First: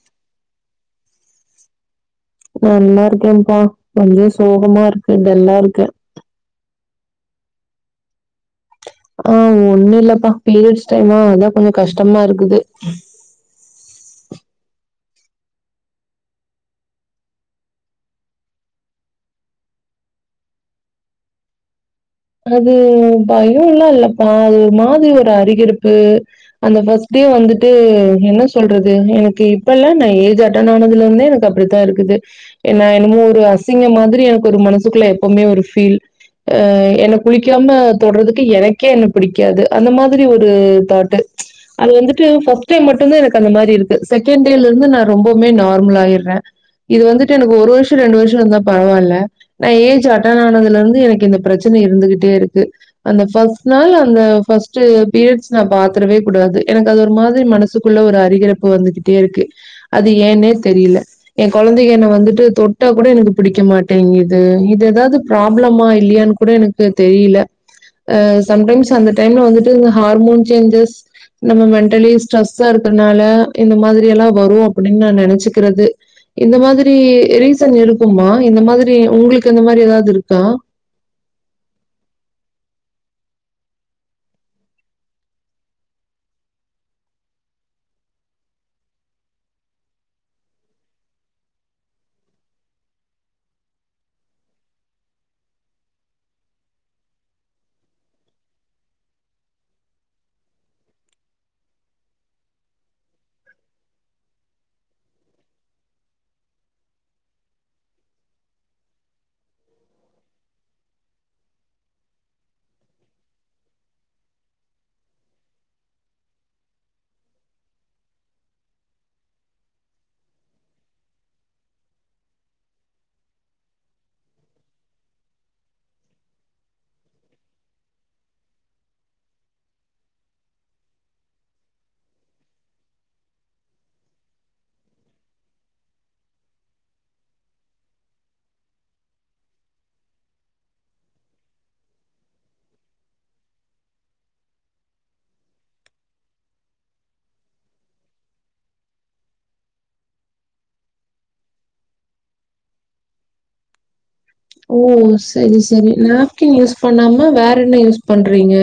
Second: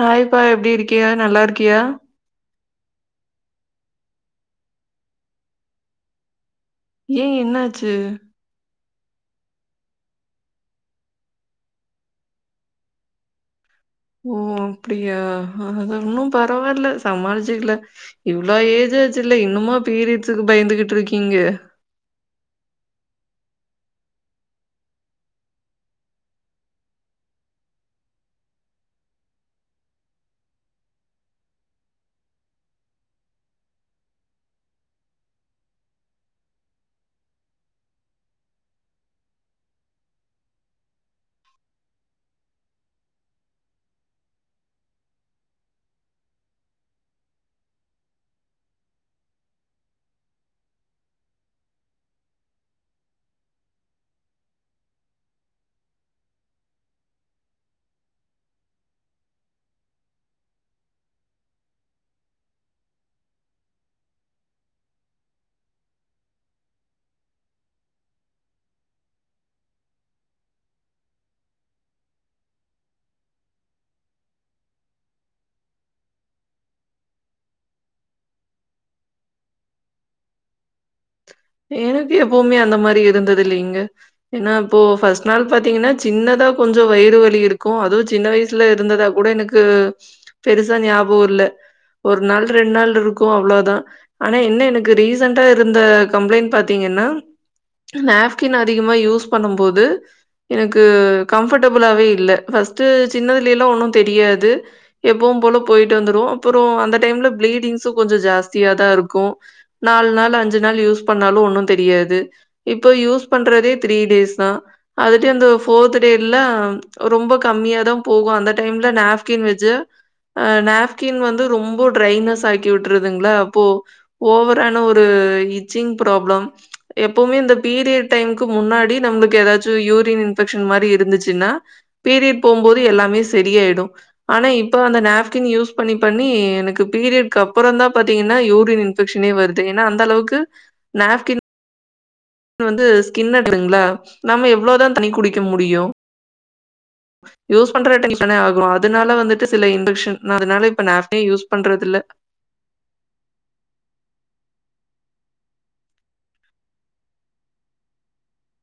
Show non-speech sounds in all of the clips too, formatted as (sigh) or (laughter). Hi பா எப்டி இருக்கியா நல்லா இருக்கியா நல்லா இருக்கேன் பா கொஞ்சோ சோகமா இருக்கு டல்லா இருக்க ஏன் என்னாச்சு ஆ ஒண்ணும் இல்லப்பா பீரியட்ஸ் டைமா அதான் கொஞ்சோ கஷ்டமாருக்குது ஓ அப்டியா அது ஒன்னும் பரவாயில்ல சமாளிச்சுக்கல இவ்ளோ ஏஜாச்சுல்ல இன்னுமா பீரியட்ஸுக்கு பயந்துட்டு இருக்கீங்க அது பயம்லாம் இல்ல பா அது ஒரு மாதிரி ஒரு அரிகிருப்பு அந்த ஃபர்ஸ்ட் டே வந்துட்டு என்ன சொல்றது எனக்கு இப்பல்ல நா ஏஜ் அட்டன் ஆனதுல இருந்தே எனக்கு அப்டித்தா இருக்குது ஏன்னா என்னமோ ஒரு அசிங்கம் மாதிரி எனக்கு ஒரு மனசுக்குள்ள எப்பவுமே ஒரு ஃபீல் ஐ எனக்கு குளிக்காம தொட்றதுக்கு எனக்கே என்ன பிடிக்காது அந்த மாதிரி ஒரு தாட்டு அது வந்துட்டு ஃபர்ஸ்ட் டே மட்டும் தான் எனக்கு அந்த மாரி இருக்கு செகண்ட் டேல இருந்து நா ரொம்பவுமே நார்மல் ஆயிட்றன் இது வந்துட்டு எனக்கு ஒரு வருஷோ ரெண்டு வருஷோ இருந்தா பரவாயில்ல நா ஏஜ் அட்டன் ஆனதுல இருந்து எனக்கு இந்த பிரச் தன இருந்துகிட்டே இருக்கு அந்த ஃபர்ஸ்ட் நாள் அந்த ஃபர்ஸ்ட் பீரியட்ஸ் நா பாத்துரவே கூடாது எனக்கு அது ஒரு மாதிரி மனசு சுக்குள்ள ஒரு அரிகிறப்பு வந்துகிட்டே இருக்கு அது ஏன்னே தெரியல என் கொழந்தைங்க என்ன வந்துட்டு தொட்டா கூட எனக்கு பிடிக்க மாட்டேங்கிது இது எதாவது பிராப்ளமா இல்லையானு கூட எனக்கு தெரியில அ சம்டைம்ஸ் அந்த டைம்ல வந்துட்டு இந்த ஹார்மோன் சேஞ்சஸ் நம்ம மென்டலி ஸ்ட்ரெஸ்ஸா இருக்குறனால இந்த மாதிரி எல்லாம் வரும் அப்டின்னு நா நெனச்சிக்கறது இது மாதிரி ரீசன் இருக்குமா இந்த மாதிரி உங்களுக்கு இந்த மாதிரி ஏதாது இருக்கா எனக்கு எப்பவுமே அந்த மாரி இருந்தது இல்லைங்க ஏன்னா இப்போ ஃபர்ஸ்ட் நாள் பாத்தீங்கன்னா ஜின்னதா கொஞ்சோ வயிறு வலி இருக்கும் அதும் ஜின்ன வயசுல இருந்ததா கூட எனக் கு பெருசா ஞாபோ இல்ல ஒரு நாள் ரெண்டு நாள் இருக்கும் அவ்ளோ தான் ஆனா என்ன எனக்கு ரீசன்டா இருந்த கம்ப்ளைண்ட் பாத்தீங்கன்னா நேப்கின் அதிகமா யூஸ் பண்ணும் போது எனக்கு கம்ஃபர்டபுளாவே இல்ல ஃபஸ்ட்டு சின்னதுலே எல்லோ ஒன்னு தெரியாது எப்பவு போல போயிட்டு வந்துரு அப்புறோ அந்த டைம்ல பிளீடிங்ஸு கொஞ்சோ ஜாஸ்தியா தா இருக்கு நாலு நாள் அஞ்சு நாள் யூஸ் பண்ணாலு ஒண்ணு தெரியாது இப்போ யூஸ் பண்றதே த்ரீ டேஸ் தா அதுட்ட இந்த போர்த் டேலா ரொம்ப கம்மியாதா போகு அந்த டைம்ல நாஃப்கின் வஜ்ஜ அ நாஃப்கின் வந்து ரொம்ப ட்ரைனஸ் ஆக்கி விட்டுறுதுங்களா அப்போ ஓவரான ஒரு இச்சிங் பிராப்ளம் எப்பவுமே இந்த பீரியட் டைம்க்கு முன்னாடி நம்மளுக்கு ஏதாச்சு யூரின் இன்ஃபெக்க்ஷன் மாரி இருந்துச்சுன்னா பீரியட் போம்போது எல்லாமே செரியாயிடு ஆனா இப்ப அந்த நாஃப்கின் யூஸ் பண்ணி பண்ணி எனக்கு பீரியட்க்கு அப்புறந் தா பாத்தீங்கன்னா யூரின் பிரச்சனையே வருது ஏனா அந்த அளவுக்கு நாப்கின் வந்து ஸ்கின்னட்லுங்ல நாம எவ்ளோதா தண்ணி குடிக்க முடியு (inaudible) யூஸ் பண்ற டென்ஷனே ஆகு அதனால வந்துட்டு சில இன்பெக்க்ஷன் அதனால இப்ப நாப்கினே யூஸ் பண்றதில்ல ஓ செரி செரி நாப்கின் யூஸ் பண்ணாம வேற என்ன யூஸ் பண்றீங்க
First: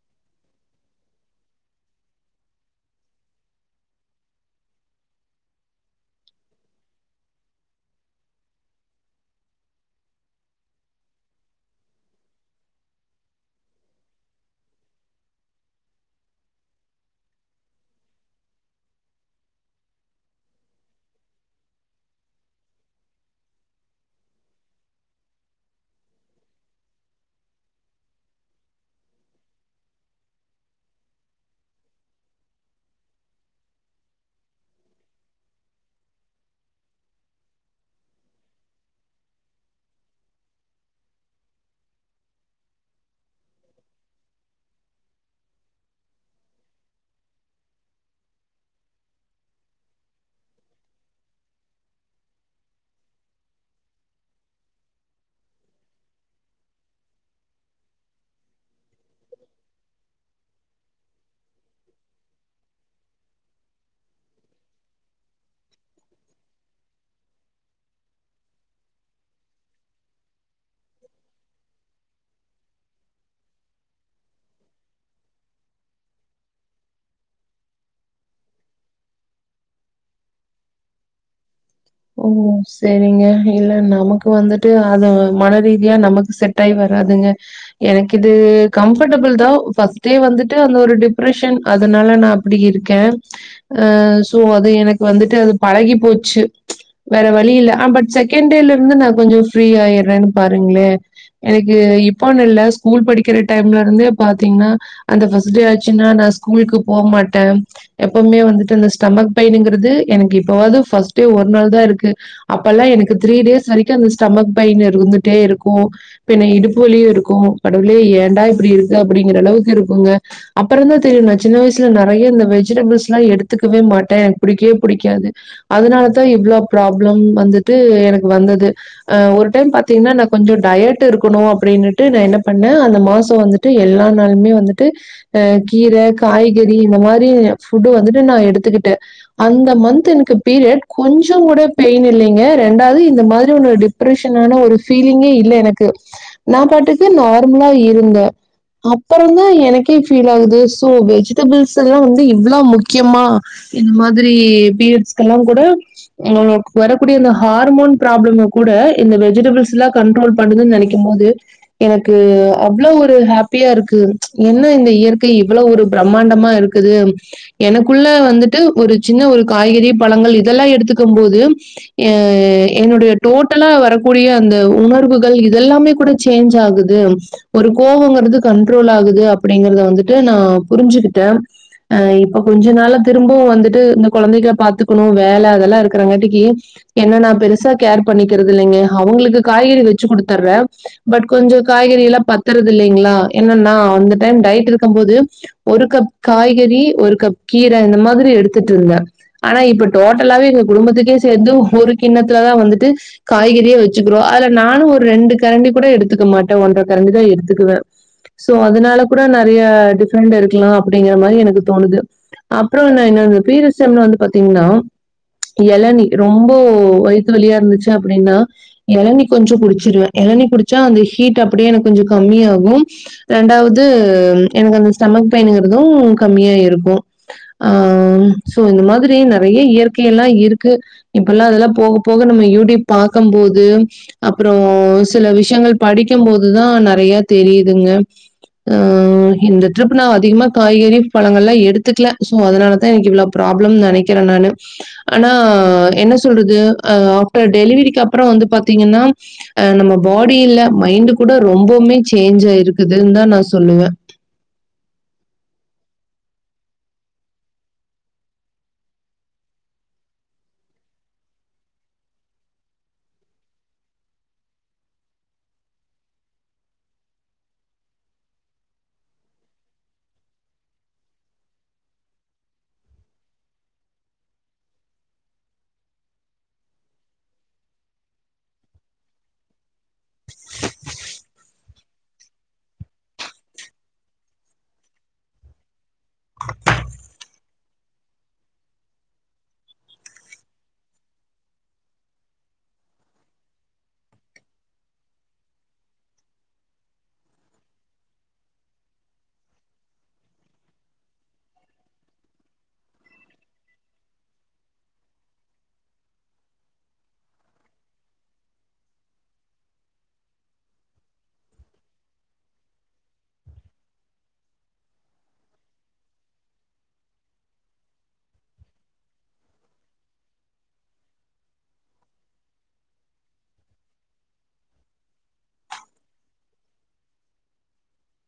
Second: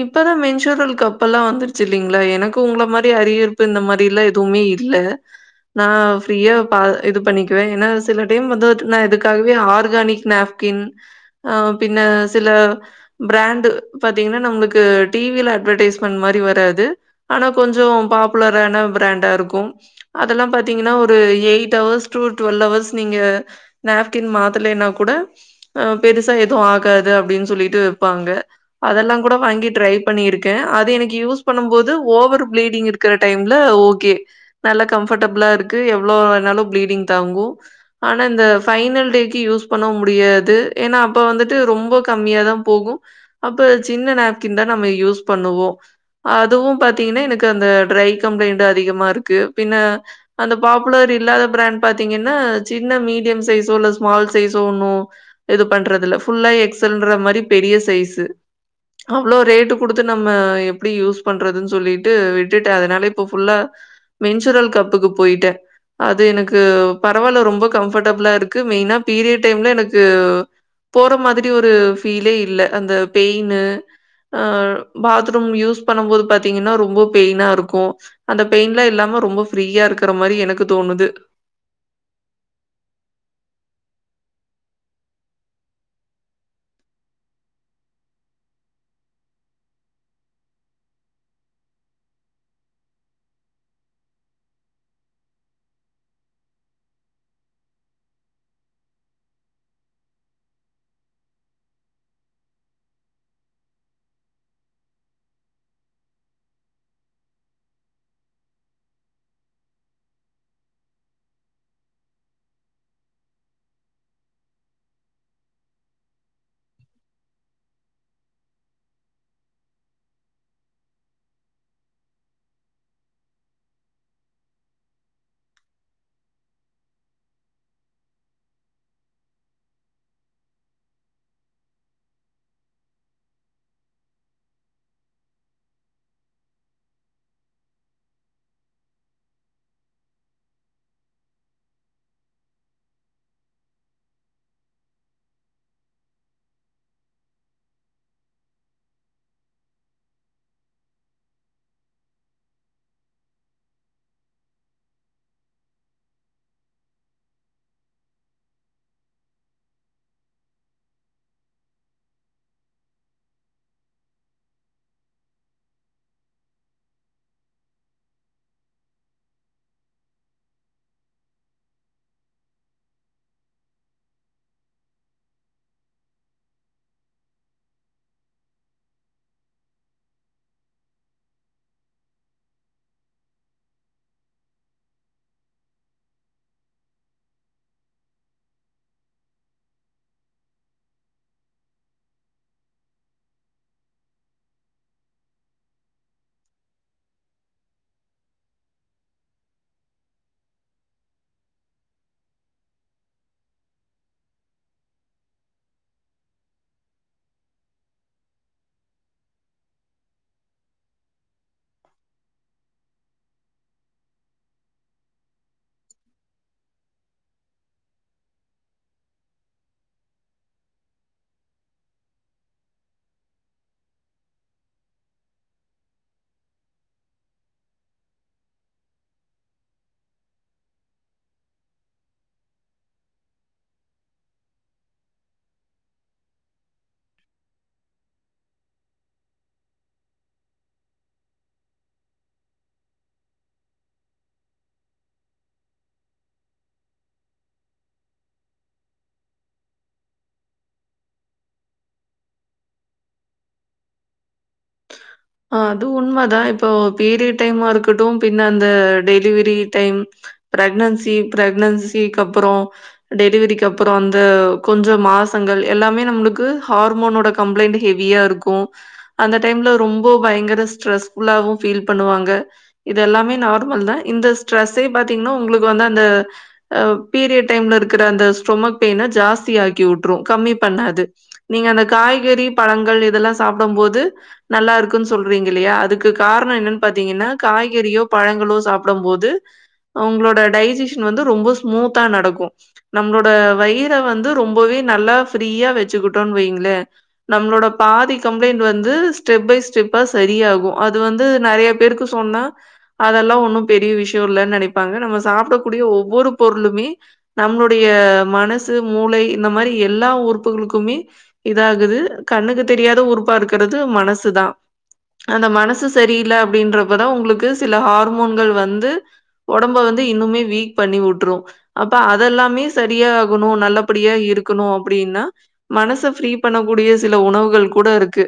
இப்பதா மென்சூரல் கப்பல்லா வந்துருச்சு இல்லைங்களா எனக்கு உங்கள மாரி அரிகிருப்பு இந்த மாரில்லா இருந் துமே இல்ல நா ஃப்ரீயா பா இது பண்ணிக்குவே ஏனா சில டைம் வந்து நா இதுக்காகவே ஆர்கானிக் நேப் கின் அ பின்ன சில பிராண்டு பாத்தீங்ன்னா நம்மளுக்கு டிவில அட்வடைஸ்மெண்ட் மாரி வராது ஆனா கொஞ்சோ பாப்புலரான பிராண்டா இருக்கு அதெல்லா பாத்தீங்கன்னா ஒரு eight hours to twelve hours நீங்க நாஃப்கின் மாத்தலைனா கூட அ பெருசா எதூ ஆகாது அப்டின் சொல்லிட்டு விப்பாங்க அதெல்லா கூட வாங்கி ட்ரைவ் பண்ணிருக்கே அது எனக்கு யூஸ் பண்ணும் போது ஓவர் பிளீடிங் இருக்கிற டைம்ல ஓகே நல்லா கம்ஃபர்டபிளா இருக்கு எவ்ளோ வேணாலு ப்ளீடிங் தாங்கு ஆனா இந்த பைனல் டேக்கு யூஸ் பண்ணவு முடியாது ஏனா அப்ப வந்துட்டு ரொம்ப கம்மியாதா போகு அப்ப சின்ன நேப்கின் தா நம்ம யூஸ் பண்ணுவோ அதுவு பாத்தீங்கன்னா எனக்கு அந்த ட்ரை கம்ப்ளைண்ட் அதிகமா இருக்கு பின்ன அந்த பாப்புலர் இல்லாத பிராண்ட் பாத்தீங்கன்னா சின்ன மீடியம் சைஸ் உல்ல ஸ்மால் சைஸ் ஒன்னு இது பண்றதில்ல ஃபுல்லா எக்ஸல்ன்ற மாரி பெரிய சைஸு அவ்ளோ ரேட்டு கொடுத்து நம்ம எப்டி யூஸ் பண்றதுன் சொல்லிட்டு விட்டுட்டே அதனால இப்ப ஃபுல்லா மென்சுரல் கப்புக்கு போயிட்டே அது எனக்கு பரவாயில்ல ரொம்ப கம்ஃபர்டபிளா இருக்கு மெயினா பீரியட் டைம்ல எனக்கு போற மாதிரி ஒரு ஃபீலே இல்ல அந்த பெயின்னு அ பாத்ரூம் யூஸ் பண்ணும் போது பாத்தீங்கன்னா ரொம்ப பெயினா இருக்கு அந்த பெயின்லா இல்லாம ரொம்ப ஃப்ரீயா இருக்குற மாரி எனக்கு தோணுது ஓ செரிங்க இல்ல நமக்கு வந்துட்டு அத மனரீதியா நமக்கு செ டை வராதுங்க எனக்கு இது கம்ஃபர்டபிள் தா ஃபர்ஸ்ட்டே வந்துட்டு அந்த ஒரு டிப்ரஷன் அதனால நா அப்டி இருக்கே அ சோ அது எனக்கு வந்துட்டு அது பழகி போச்சு வேற வழி இல்ல அ பட் செகண்ட் டேல இருந்து நா கொஞ்சோ ஃப்ரீய ஆயிடுறேனு பாருங்களே எனக்கு இப்போனு இல்ல ஸ்கூல் படிக்கிற டைம்லிருந்தே பாத்தீங்ன்னா அந்த பஸ்ட் டே ஆச்சுன்னா நா ஸ்கூலுக்கு போவ் மாட்டே எப்பவுமே வந்துட்டு அந்த ஸ்டமக் பெயினுங்குறது எனக்கு எப்பவாவ்து ஃபர்ஸ்டே ஒரு ஒரு நாள் தா இருக்கு அப்பல்லா எனக்கு த்ரீ டேஸ் வரைக்கு அந்த ஸ்டமக் பெயின் இருந்துட்டே இருக்கூ பின்ன இடுப்பு வலியு இருக்கூ கடவுளே ஏண்டா இப்டி இருக்கு அப்டிங்கிற அளவுக்கு இருக்கூங்க அப்பறந்தா தெரியு நா சின்ன வயசுல நறைய இந்த வெஜிடபிள்ஸ்ல்லா எடுத்துக்கவே மாட்டே எனக்கு புடிக்கவே புடிக்காது அதனாலதா இவ்ளோ ப்ராப்ளம் வந்துட்டு எனக்கு வந்தது அ ஒரு டைம் பாத்தீங்கன்னா நா கொஞ்சோ டயட் இருக்குணு அப்டின்னுட்டு நா என்ன பண்ணே அந்த மாசொ வந்துட் டு எல்லா நாளுமே வந்துட்டு அ கீர காய்கறி இந்த மாரி ஃபுட்டு வந்துட்டு நா எடுத்துக்கிட்டே அந்த மந்த் எனக்கு பீரீயட் கொஞ்சங் கூட பெயின் இல்லிங்க ரெண்டாவ்து இந்த மாரி ஒன்னு டிப்ரெஷனான ஒரு ஃபீலிங்கே இல்ல எனக்கு நா பாட்டுக்கு நார்மலா இருந்தே அப்பொறந்தா எனக்கே ஃபீல் ஆகுது சோ வெஜிடபிள்ஸ் எல்லா வந்து இவ்ள முக்கியமா இந்த மாதிரி பீரீயட்ஸ்க்கலா கூட எனக்கு வரக்கூடிய அந்த ஹார்மோன் ப்ராப்ளமே கூட இந்த வெஜிடபிள்ஸ்ல்லா கண்ட்ரோல் பண்ணுதுன்னு நெனைக்கும் போது எனக்கு அவ்ளோ ஒரு ஹாப்பியா இருக்கு என்ன இந்த இயற்கை இவ்வளவு ஒரு பிரமாண்டமா இருக் க்குது எனக்குள்ள வந்துட்டு ஒரு சின்ன ஒரு காய்கறி பழங்கள் இது இதெல்லா எடுத்துக்கம் போது எ என்னுடைய டோட்டலா வரக்கூடிய அந்த உணர்வுகள் இதெல்லாமே கூட சேஞ்ச் ஆகுது ஒரு கோவோங்கிறது கண்ட்ரோல் ஆகுது அப்டிங்கறத வந்துட்டு நா புரிஞ்சுகிட்டே அ இப்ப கொஞ்ச நாளா திரும்பவு வந்துட்டு இந்த கொழந்தைகள பாத்துக்குணு வேல அதெல்லா இருக்கறாங்காட்டிக்கி என்னன்னா பெருசா கேர் பண்ணிக்கறது இல்லங்க அவுங்களுக்கு காய்கறி வெச்சு குடுத்தர்றேன் பட் கொஞ்ச காய்கறி எல்லாம் பத்துறது இல்லங்களா என்னன்னா அந்த டைம் டயட் இருக்கம் போது ஒரு கப் காய்கறி ஒரு கப் கீர இந்த மாதிரி எடுத்துட்ருந்தேன் ஆனா இப்ப டோட்டலாவே எங்க குடும்பத்துக்கே சேர்ந்து ஒரு கிண்ணத்துல தா வந்துட்டு காய்கறியே வச்சுக்கிறோ அதுல நானு ஒரு ரெண்டு கரண்டி கூட எடுத்துக்க மாட்டே ஒன்ற கரண்டிதா எடுத்துக்குவே சோ அதனால கூட நறய டிஃபரெண்ட் இருக்லா அப்டிங்கற மாரி எனக்கு தோணுது அப்புறொ ந என்ன இந்த பீரியட்ஸ் டைம்ல வந்து பாத்தீங்ன்னா எளநி ரொம்ப வயித்து வழியா இருந்துச்சு அப்டின்னா எளநி கொஞ்சொ குடிச்சிருவே எளநி குடிச்சா அந்த ஹீட் அப்டியே எனக்கு கொஞ்சொ கம்மியாகும் ரெண்டாவது எனக்கு அந்த ஸ்டமக் பெயின்ங்கறதும் கம்மியா இருக்கூ ஆ சோ இந்த மாதிரி நறைய இயற்கையெல்லா இருக்கு இப்ப எல்லா அதெல்லாம் போக போக நம்ம யூடியூப் பாக்கம் போது அப்புறோ சில விஷயங்கள் படிக்கம் போதுதா நறைய தெரியுதுங்க ஆ இந்த ட்ரிப் நா அதிகமா காய்கறி பழங்கல்லா எடுத்துக்ல சோ அதனாலதா எனக்கு இவ்ள ப்ராப்ளம்னு நெனைக்கிறன் நானு ஆனா என்ன சொல்றது அ ஆஃப்டர் டெலிவெரிக்கி அப்பறம் வந்து பாத்தீங்கன்னா அ நம்ம பாடியில மைண்டு கூட ரொம்பவுமே சேஞ்ச் ஆயிருக்குதுன்னு தா நா சொல்லுவே ஆ அது உண்ம தா இப்போ பீரியட் டைமா இருக்கட்டு பின்ன அந்த டெலிவெரி டைம் ப்ரெக்னன்சி ப்ரெக்னன்சிக்கு அப்புறம் டெலிவரிக்கு அப்புறோ அந்த கொஞ்ச மாசங்கள் எல்லாமே நம்மளுக்கு ஹார்மோன்னோட கம்ளைண்டு ஹெவியா இருக்கூ அந்த டைம்ல ரொம் ப்போ பயங்கர ஸ்டரெஸ் ஃபுல்லாவு ஃபீல் பண்ணுவாங்க இது எல்லாமே நார்மல் தா இந்த ஸ்ட்ரெஸ்ஸே பாத்தீங்ன்னா ஒங்ளுக்கு வந்து அந்த அ பீரியட் டைம்ல இருக்குற அந்த ஸ்டொமக் பெயின ஜாஸ்தி ஆக்கி வுட்ரு கம்மி பண்ணாது நீங்க அந்த காய்கறி பழங்கள் இதெல்லா சாப்டம் போது நல்லாரு க்கு சொல்றீங்க இல்லயா அதுக்கு கார்ணோ என்னன் பாத்தீங்கன்னா காய்கறியோ பழங்களோ சாப்டம்போது ஒங்களோட டைஜிஷின் வந்து ரொம்ப ஸ்மூத்தா நடக்கு நம்ளோட வயிற வந்து ரொம்பவே நல்லா ஃப்ரீயா வெச்சுக்கிட்டோன் வெய்ங்ளே நம்ளோட பாதி கம்ப்ளைண்ட் வந்து ஸ்டெப் பை செப்பா சரியாகு அது வந்து நெறைய பேருக்கு சொன்னா அதெல்லா ஒன்னு பெரிய விஷயோ இல்லன்னு நெனைப்பாங்க நம்ப சாப்டக்கூடிய ஒவ்வொரு பொருளுமே நம்ளுடைய மனசு மூளை இந்த மாரி எல்லா உறுப்புகளுக்குமே எதாது கண்ணுக்கு தெரியாத உறுப்பா இருக்கறது மனசு தா அந்த மனசு சரியில்ல அப்டின்றப்பதா ஒங்ளுக்கு சில ஹார்மோன்கள் வந்து ஒடம்ப வந்து இன்னுமே வீக் பண்ணிவுட்ரு அப்ப அதெல்லாமே சரியாகுனு நல்லபடியா இருக்குனு அப்டின்னா மனச ஃப்ரீ பண்ண கூடிய சில உணவுகள் கூட இருக்கு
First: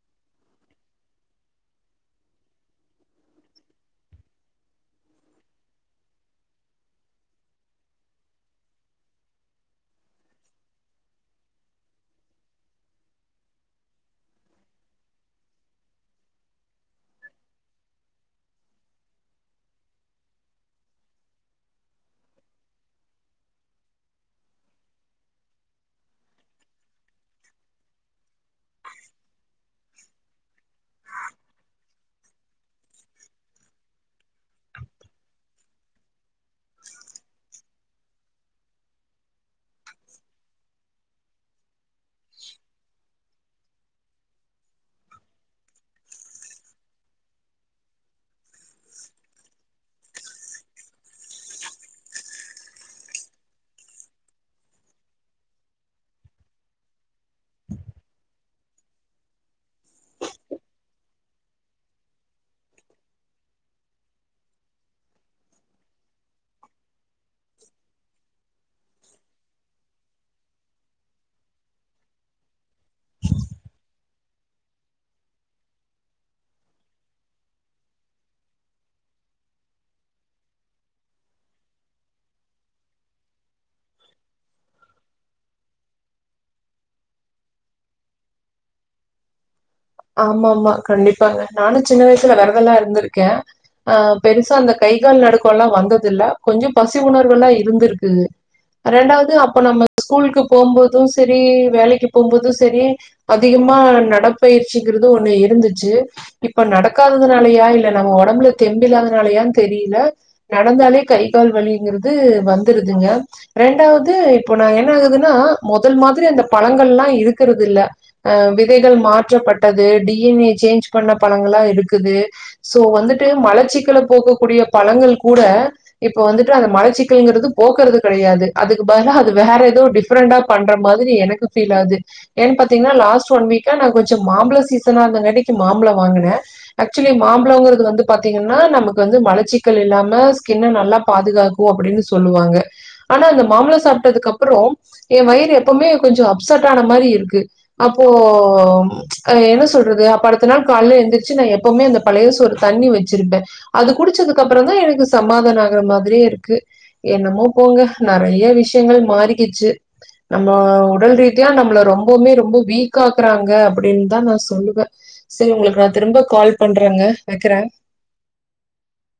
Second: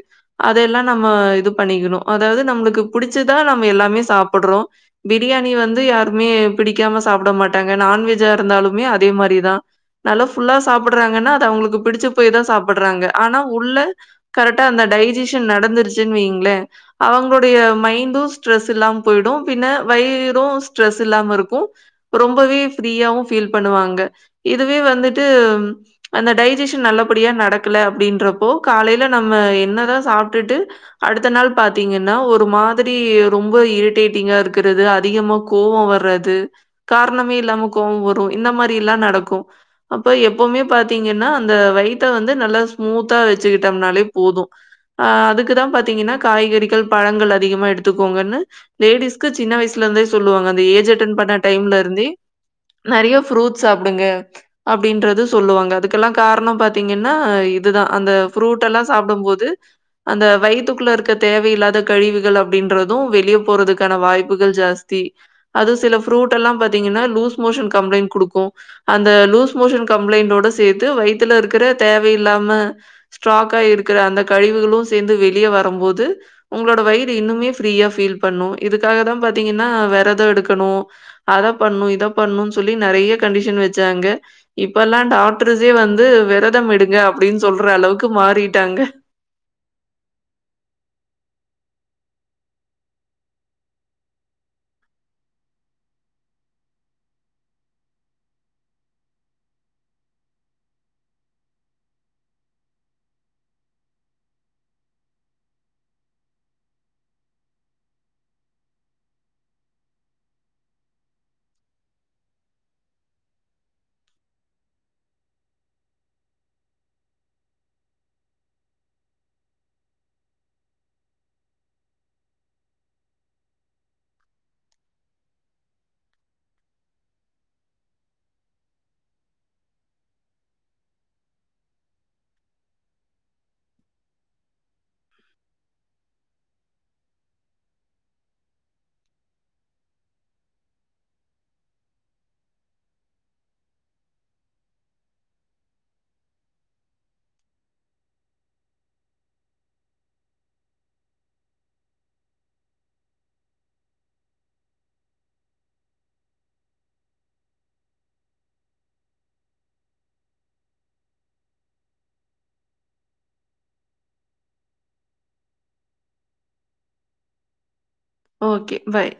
அதெல்லா நம்ம இது பண்ணிக்குனு அதாது நம்ளுக்கு புடிச்சதா நம்ம எல்லாமே சாப்பட்றோ பிரியாணி வந்து யாருமே பிடிக்காம சாப்ட மாட்டாங்க நான்வெஜ்ஜா இருந்தாலுமே அதே மாரிதா நல்லா ஃபுல்லா சாப்பட்றாங்கனா அது அவுங்களுக்கு பிடிச்சபே தா சாப்பட்றாங்க ஆனா உள்ள கரெக்ட்டா அந்த டைஜிஷின் நடந்துருச்சின் வைங்ளே அவங்களுடைய மைண்டு ஸ்ட்ரெஸ் இல்லாம பொய்டு பின்ன வையிரு ஸ்ட்ரெஸ் இல்லாம இருக்கு ரொம்பவே ஃப்ரீயாவு ஃபீல் பண்ணுவாங்க இதுவே வந்துட்டு அந்த டைஜிஷின் நல்லபடியா நடக்கல அப்டின்றப்போ காலைல நம்ம என்னதா சாப்டுட்டு அடுத்த நாள் பாத்தீங்கன்னா ஒரு மாதிரி ரொம்ப இரிட்டேட்டிங்கா இருக்றது அதிகமாக கோவோ வரது காரணமே இல்லாம கோவோ வரு இந்த மாரிலா நடக்கு அப்ப எப்பவுமே பாத்தீங்கன்னா அந்த வயித்த வந்து நல்லா ஸ்மூத்தா வெச்சிகிட்டம்னாலே போது அ அதுக்குதா பாத்தீங்கன்னா காய்கறிகள் பழங்கள் அதிகமா எடுத்துக்கோங்கன்னு லேடிஸ்க்கு சின்ன வயசுல இருந்தே சொல்லுவாங்க அந்த ஏஜ் அட்டன் பண்ண டைம்ல இருந்தே நெறைய ஃப்ரூட்ஸ் சாப்டுங்க அப்டின்றது சொல்லுவாங்க அதுகெல்லா கார்ணோ பாத்தீங்கன்னா இதுதா அந்த ஃப்ரூட் எல்லா சாப்டமோது அந்த வயித்து குள்ள இருக்க தேவயில்லாத கழிவுகள் அப்டின்றது வெளிய போறதுக்கான வாய்ப்புகள் ஜாஸ்தி அது சில ஃப்ரூடெல்லா பாத்தீங்கன்னா லூஸ் மோஷன் கம்ளைண் குடுக்கு அந்த லூஸ் மோஷன் கம்ளைண்டோட சேத்து வயித்துல இருக்குற தேவ இல்லாம ஸ்டாக் ஆயிர்க்ற அந்த கழிவுகளு சேந்து வெளிய வரம்போது ஒங்களோட வயிறு இன்னுமே ஃப்ரீயா ஃபீல் பண்ணு இதுக்காக தா பாத்தீங்கன்னா வெரத எடுக்கனு அத பண்ணு இத பண்ணு சொல்லி நெறைய கண்டிஷன் வச்சாங்க இப்பெல்லா டாக்ட்ரஸே வந்து விரதம் எடுங்க அப்டின் சொல்ற அளவுக்கு மாறிட்டாங்க ஆமாமா கண்டிப்பாக நானு சின்ன வயசுல வெரதெல்லா இருந்துருக்கே அ பெருசா அந்த கை கால் நடுக்கோலா வந்தது இல்ல கொஞ்சம் பசி உணர்வெல்லா இருந்துருக்கு ரெண்டாவது அப்போ நம்ம ஸ்கூல்க்கு போம்போது செரி வேலைக்கு போம்போது சரி அதிகமா நடப்பயிற்சிங்றது ஒன்னு இருந்துச்சு இப்ப நடக்காததுனாலயா இல்ல நம்ம ஒடம்புல தெம்பில்லாதனாலயான் தெரில நடந்தாலே கை கால் வலிங்கிறது வந்துருதுங்க ரெண்டாவது இப்போ நா என்ன ஆகுதுன்னா மொதல் மாதிரி அந்த பழங்கள்லா இருக்குறது இல்ல அ விதைகள் மாற்றப்பட்டது டி என் ஏ சேஞ்ச் பண்ண பழங்களா இருக்குது சோ வந்துட்டு மலச்சிக்கல போக்க கூடிய பழங்கள் கூட இப்ப வந்துட்டு அந்த மலச்சிக்கல்ங்குறது போக்குறது கெடையாது அதுக்கு பதிலா அது வேற ஏதோ டிஃப் ப்ரெண்டா பண்ற மாதிரி எனக்கு ஃபீல்லாது ஏன்னு பாத்தீங்கன்னா லாஸ்ட் ஒன் வீக்கா நா கொஞ்சோ மாம்பழ சீசனா இருந்தங்காட்டிக்கு மாம்பழம் வாங்குன ஆக்சுவலி மாம்பழோங்றது வந்து பாத்தீங்கன்னா நமக்கு வந்து மலச்சிக்கல் இல்லாம ஸ்கின்ன நல்லா பாதுகாக் கு அப்டின்னு சொல்லுவாங்க ஆனா அந்த மாம்பழ சாப்ட்டதுக்கப்பறோ எ வயிறு எப்பமே கொஞ்சோ அப்செட் ஆன மாரி இருக்கு அப்போ அ என்ன சொல்றது அப்ப அடுத்த நாள் கால்ல எந்திரிச்சு நா எப்பமே அந்த பழைய சோறு தண்ணி வச்சிருப்ப அது குடிச்சதுக்கு அப்பறந்தா எனக்கு சமாதானம் ஆகுற மாதிரியே இருக்கு என்னமோ போங்க நெறைய விஷயங்கள் மாறிக்கிச்சு நம்ம உடல் ரீதியா நம்ள ரொம்பமே ரொம்ப வீக்காக்குறாங்க அப்டின்னுதா நா சொல்லுவ, சேரி உங்களுக்கு நா திரும்ப கால் பண்றங்க வைக்கிற ஓகே பாய்.